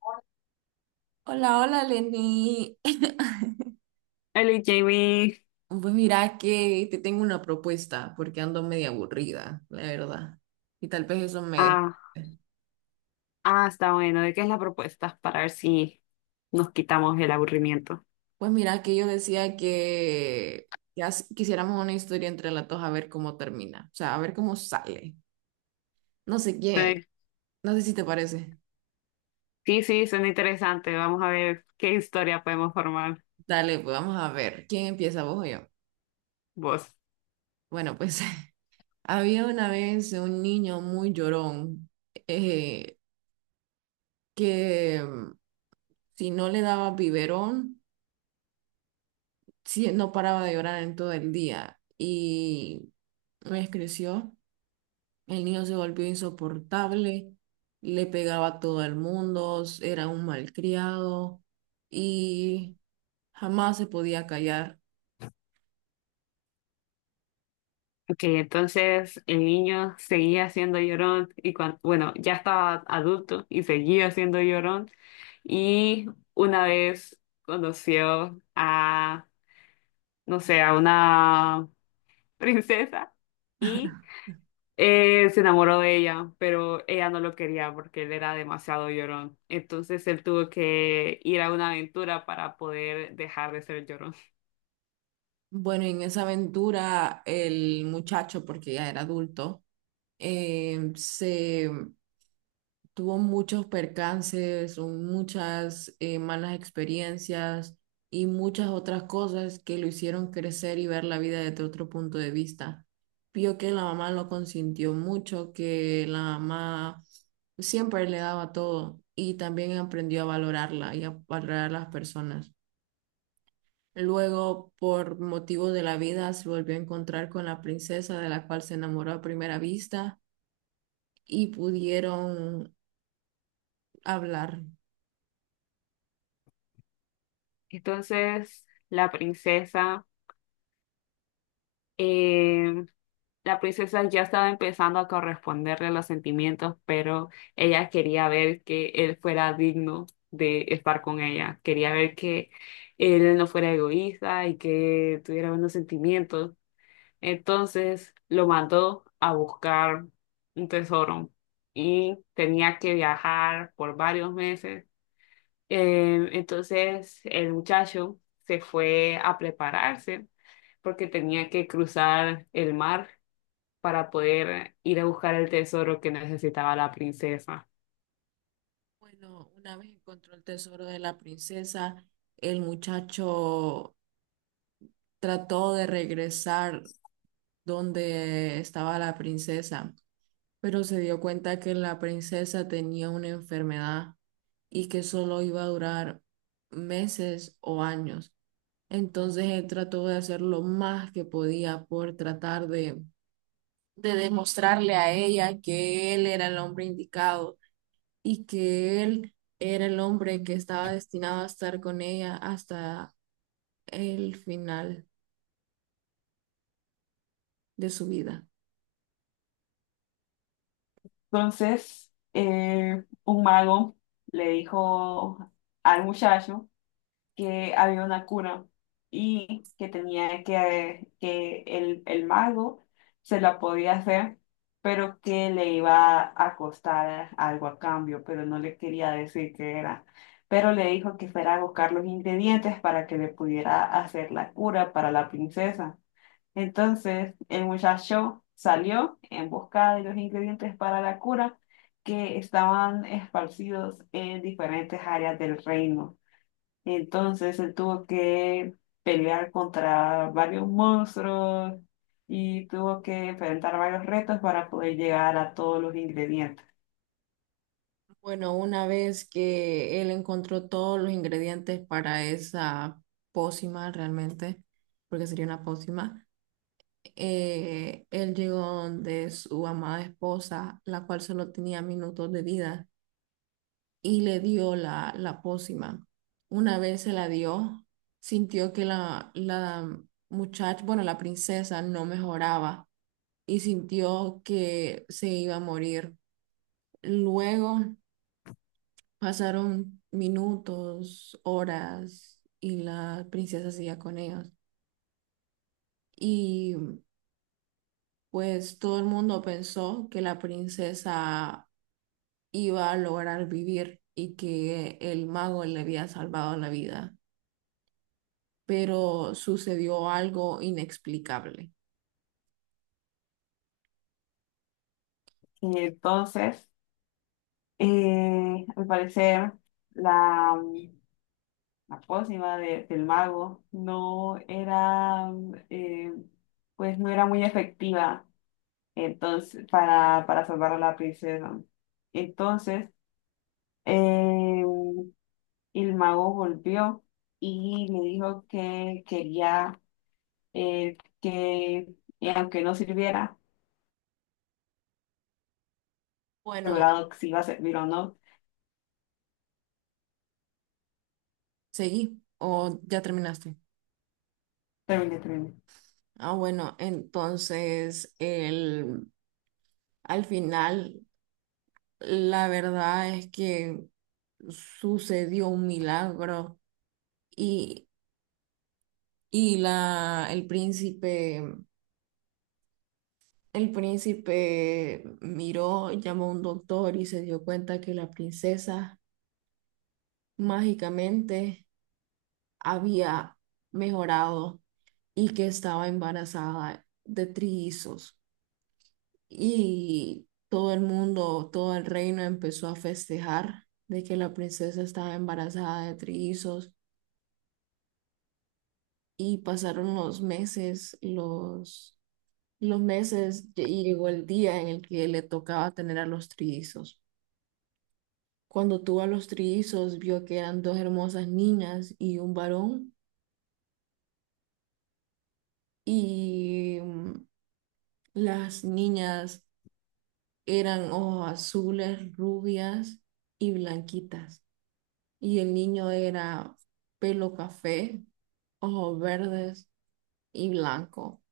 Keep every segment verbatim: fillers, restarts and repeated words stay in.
Hola, Hola, hola, Lenny. Jamie. Pues mira que te tengo una propuesta porque ando media aburrida, la verdad. Y tal vez eso me Ah, despierte. ah, está bueno. ¿De qué es la propuesta? Para ver si nos quitamos el aburrimiento. Pues mira que yo decía que ya s- quisiéramos una historia entre las dos a ver cómo termina, o sea, a ver cómo sale. No sé qué, Sí, no sé si te parece. sí, sí, suena interesante. Vamos a ver qué historia podemos formar Dale, pues vamos a ver. ¿Quién empieza, vos o yo? vos. Bueno, pues había una vez un niño muy llorón eh, que mm, si no le daba biberón sí, no paraba de llorar en todo el día y pues creció, el niño se volvió insoportable, le pegaba a todo el mundo, era un malcriado y jamás se podía callar. Ok, entonces el niño seguía siendo llorón y cuando, bueno, ya estaba adulto y seguía siendo llorón y una vez conoció a, no sé, a una princesa y Eh, se enamoró de ella, pero ella no lo quería porque él era demasiado llorón. Entonces él tuvo que ir a una aventura para poder dejar de ser llorón. Bueno, en esa aventura el muchacho, porque ya era adulto, eh, se tuvo muchos percances, un- muchas eh, malas experiencias y muchas otras cosas que lo hicieron crecer y ver la vida desde otro punto de vista. Vio que la mamá lo consintió mucho, que la mamá siempre le daba todo y también aprendió a valorarla y a valorar a las personas. Luego, por motivos de la vida, se volvió a encontrar con la princesa de la cual se enamoró a primera vista y pudieron hablar. Entonces la princesa, eh, la princesa ya estaba empezando a corresponderle los sentimientos, pero ella quería ver que él fuera digno de estar con ella. Quería ver que él no fuera egoísta y que tuviera buenos sentimientos. Entonces lo mandó a buscar un tesoro y tenía que viajar por varios meses. Eh, entonces el muchacho se fue a prepararse porque tenía que cruzar el mar para poder ir a buscar el tesoro que necesitaba la princesa. Bueno, una vez encontró el tesoro de la princesa, el muchacho trató de regresar donde estaba la princesa, pero se dio cuenta que la princesa tenía una enfermedad y que solo iba a durar meses o años. Entonces él trató de hacer lo más que podía por tratar de, de demostrarle a ella que él era el hombre indicado y que él era el hombre que estaba destinado a estar con ella hasta el final de su vida. Entonces, eh, un mago le dijo al muchacho que había una cura y que tenía que, que el, el mago se la podía hacer, pero que le iba a costar algo a cambio, pero no le quería decir qué era. Pero le dijo que fuera a buscar los ingredientes para que le pudiera hacer la cura para la princesa. Entonces el muchacho salió en busca de los ingredientes para la cura que estaban esparcidos en diferentes áreas del reino. Entonces él tuvo que pelear contra varios monstruos y tuvo que enfrentar varios retos para poder llegar a todos los ingredientes. Bueno, una vez que él encontró todos los ingredientes para esa pócima realmente, porque sería una pócima, eh, él llegó donde su amada esposa, la cual solo tenía minutos de vida. Y le dio la, la pócima. Una vez se la dio, sintió que la, la muchacha, bueno, la princesa no mejoraba y sintió que se iba a morir. Luego pasaron minutos, horas y la princesa seguía con ellos. Y pues todo el mundo pensó que la princesa iba a lograr vivir y que el mago le había salvado la vida, pero sucedió algo inexplicable. Y entonces, eh, al parecer, la, la pócima de- del mago no era, eh, pues no era muy efectiva entonces, para, para salvar a la princesa. Entonces, eh, y el mago volvió y me dijo que quería eh, que, y aunque no sirviera, Bueno, asegurado que si iba a servir o no. ¿seguí o ya terminaste? Terminé, terminé. Ah, bueno, entonces el, al final la verdad es que sucedió un milagro y, y la, el príncipe, el príncipe miró, llamó a un doctor y se dio cuenta que la princesa mágicamente había mejorado y que estaba embarazada de trillizos. Y todo el mundo, todo el reino empezó a festejar de que la princesa estaba embarazada de trillizos. Y pasaron los meses, los, los meses, y llegó el día en el que le tocaba tener a los trillizos. Cuando tuvo a los trillizos, vio que eran dos hermosas niñas y un varón. Y mm, las niñas eran ojos azules, rubias y blanquitas. Y el niño era pelo café, ojos verdes y blanco.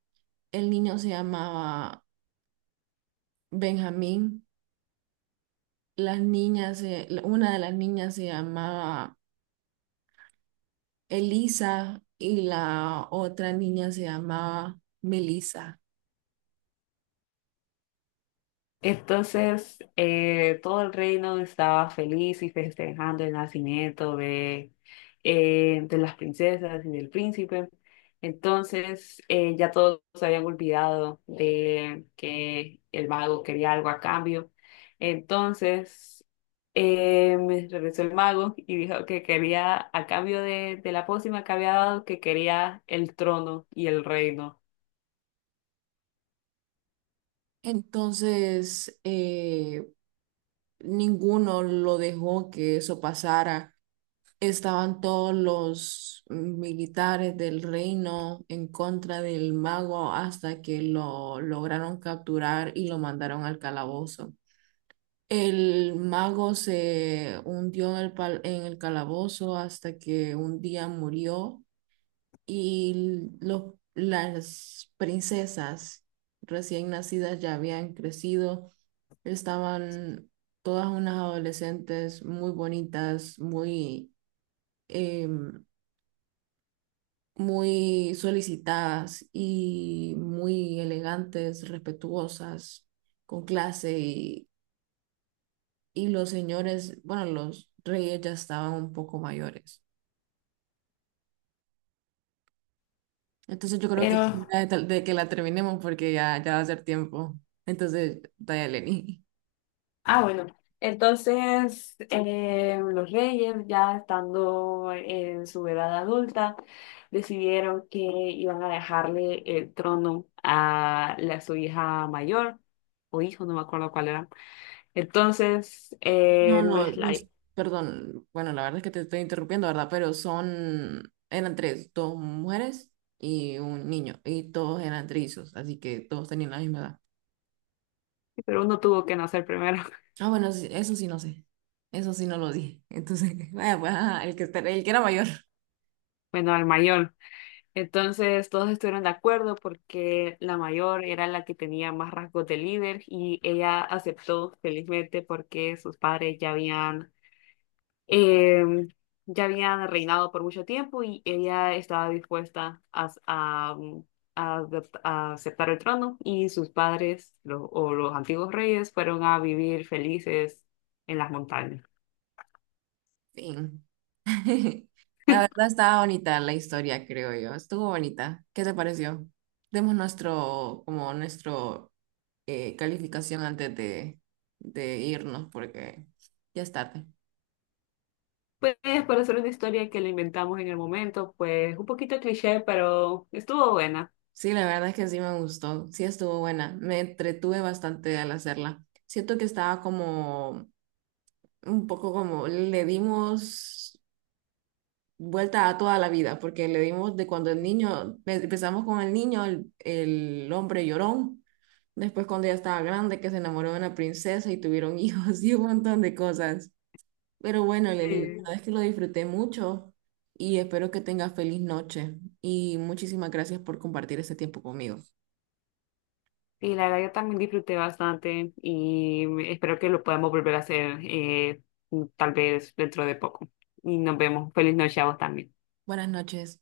El niño se llamaba Benjamín. Las niñas, se- la- una de las niñas se llamaba Elisa y la otra niña se llamaba Melisa. Entonces, eh, todo el reino estaba feliz y festejando el nacimiento de, eh, de las princesas y del príncipe. Entonces, eh, ya todos se habían olvidado de que el mago quería algo a cambio. Entonces, eh, me regresó el mago y dijo que quería, a cambio de, de la pócima que había dado, que quería el trono y el reino. Entonces, eh, ninguno lo dejó que eso pasara. Estaban todos los militares del reino en contra del mago hasta que lo lograron capturar y lo mandaron al calabozo. El mago se hundió en el, pal- en el calabozo hasta que un día murió y lo- las princesas recién nacidas ya habían crecido. Estaban todas unas adolescentes muy bonitas, muy... em, muy solicitadas y muy elegantes, respetuosas, con clase y, y los señores, bueno, los reyes ya estaban un poco mayores. Entonces yo creo que Pero es hora de, tal- de que la terminemos porque ya, ya va a ser tiempo. Entonces, dale, Lenny. ah, bueno. Entonces, eh, los reyes, ya estando en su edad adulta, decidieron que iban a dejarle el trono a la, su hija mayor, o hijo, no me acuerdo cuál era. Entonces, No, eh, no, la- los, perdón, bueno, la verdad es que te estoy interrumpiendo, ¿verdad? Pero son, eran tres, dos mujeres y un niño, y todos eran trillizos, así que todos tenían la misma edad. pero uno tuvo que nacer primero, Ah, bueno, sí, eso sí no sé. Eso sí no lo dije. Entonces, vaya, pues, ajá, el que, está- el que era mayor. bueno, al mayor. Entonces, todos estuvieron de acuerdo porque la mayor era la que tenía más rasgos de líder y ella aceptó felizmente porque sus padres ya habían eh, ya habían reinado por mucho tiempo y ella estaba dispuesta a, a, mm, a adop- a aceptar el trono y sus padres lo- o los antiguos reyes fueron a vivir felices en las montañas. Fin. La verdad estaba bonita la historia, creo yo. Estuvo bonita. ¿Qué te pareció? Demos nuestro, como nuestro, eh, calificación antes de, de irnos, porque ya es tarde. Pues para hacer una historia que la inventamos en el momento, pues un poquito cliché, pero estuvo buena. Sí, la verdad es que sí me gustó. Sí estuvo buena. Me entretuve bastante al hacerla. Siento que estaba como un poco como le dimos vuelta a toda la vida, porque le dimos de cuando el niño, empezamos con el niño, el, el hombre llorón, después cuando ya estaba grande, que se enamoró de una princesa y tuvieron hijos y un montón de cosas. Pero bueno, Lenny, la Sí. verdad es que lo disfruté mucho y espero que tengas feliz noche y muchísimas gracias por compartir este tiempo conmigo. Y la verdad yo también disfruté bastante y espero que lo podamos volver a hacer eh, tal vez dentro de poco. Y nos vemos. Feliz noche a vos también. Buenas noches.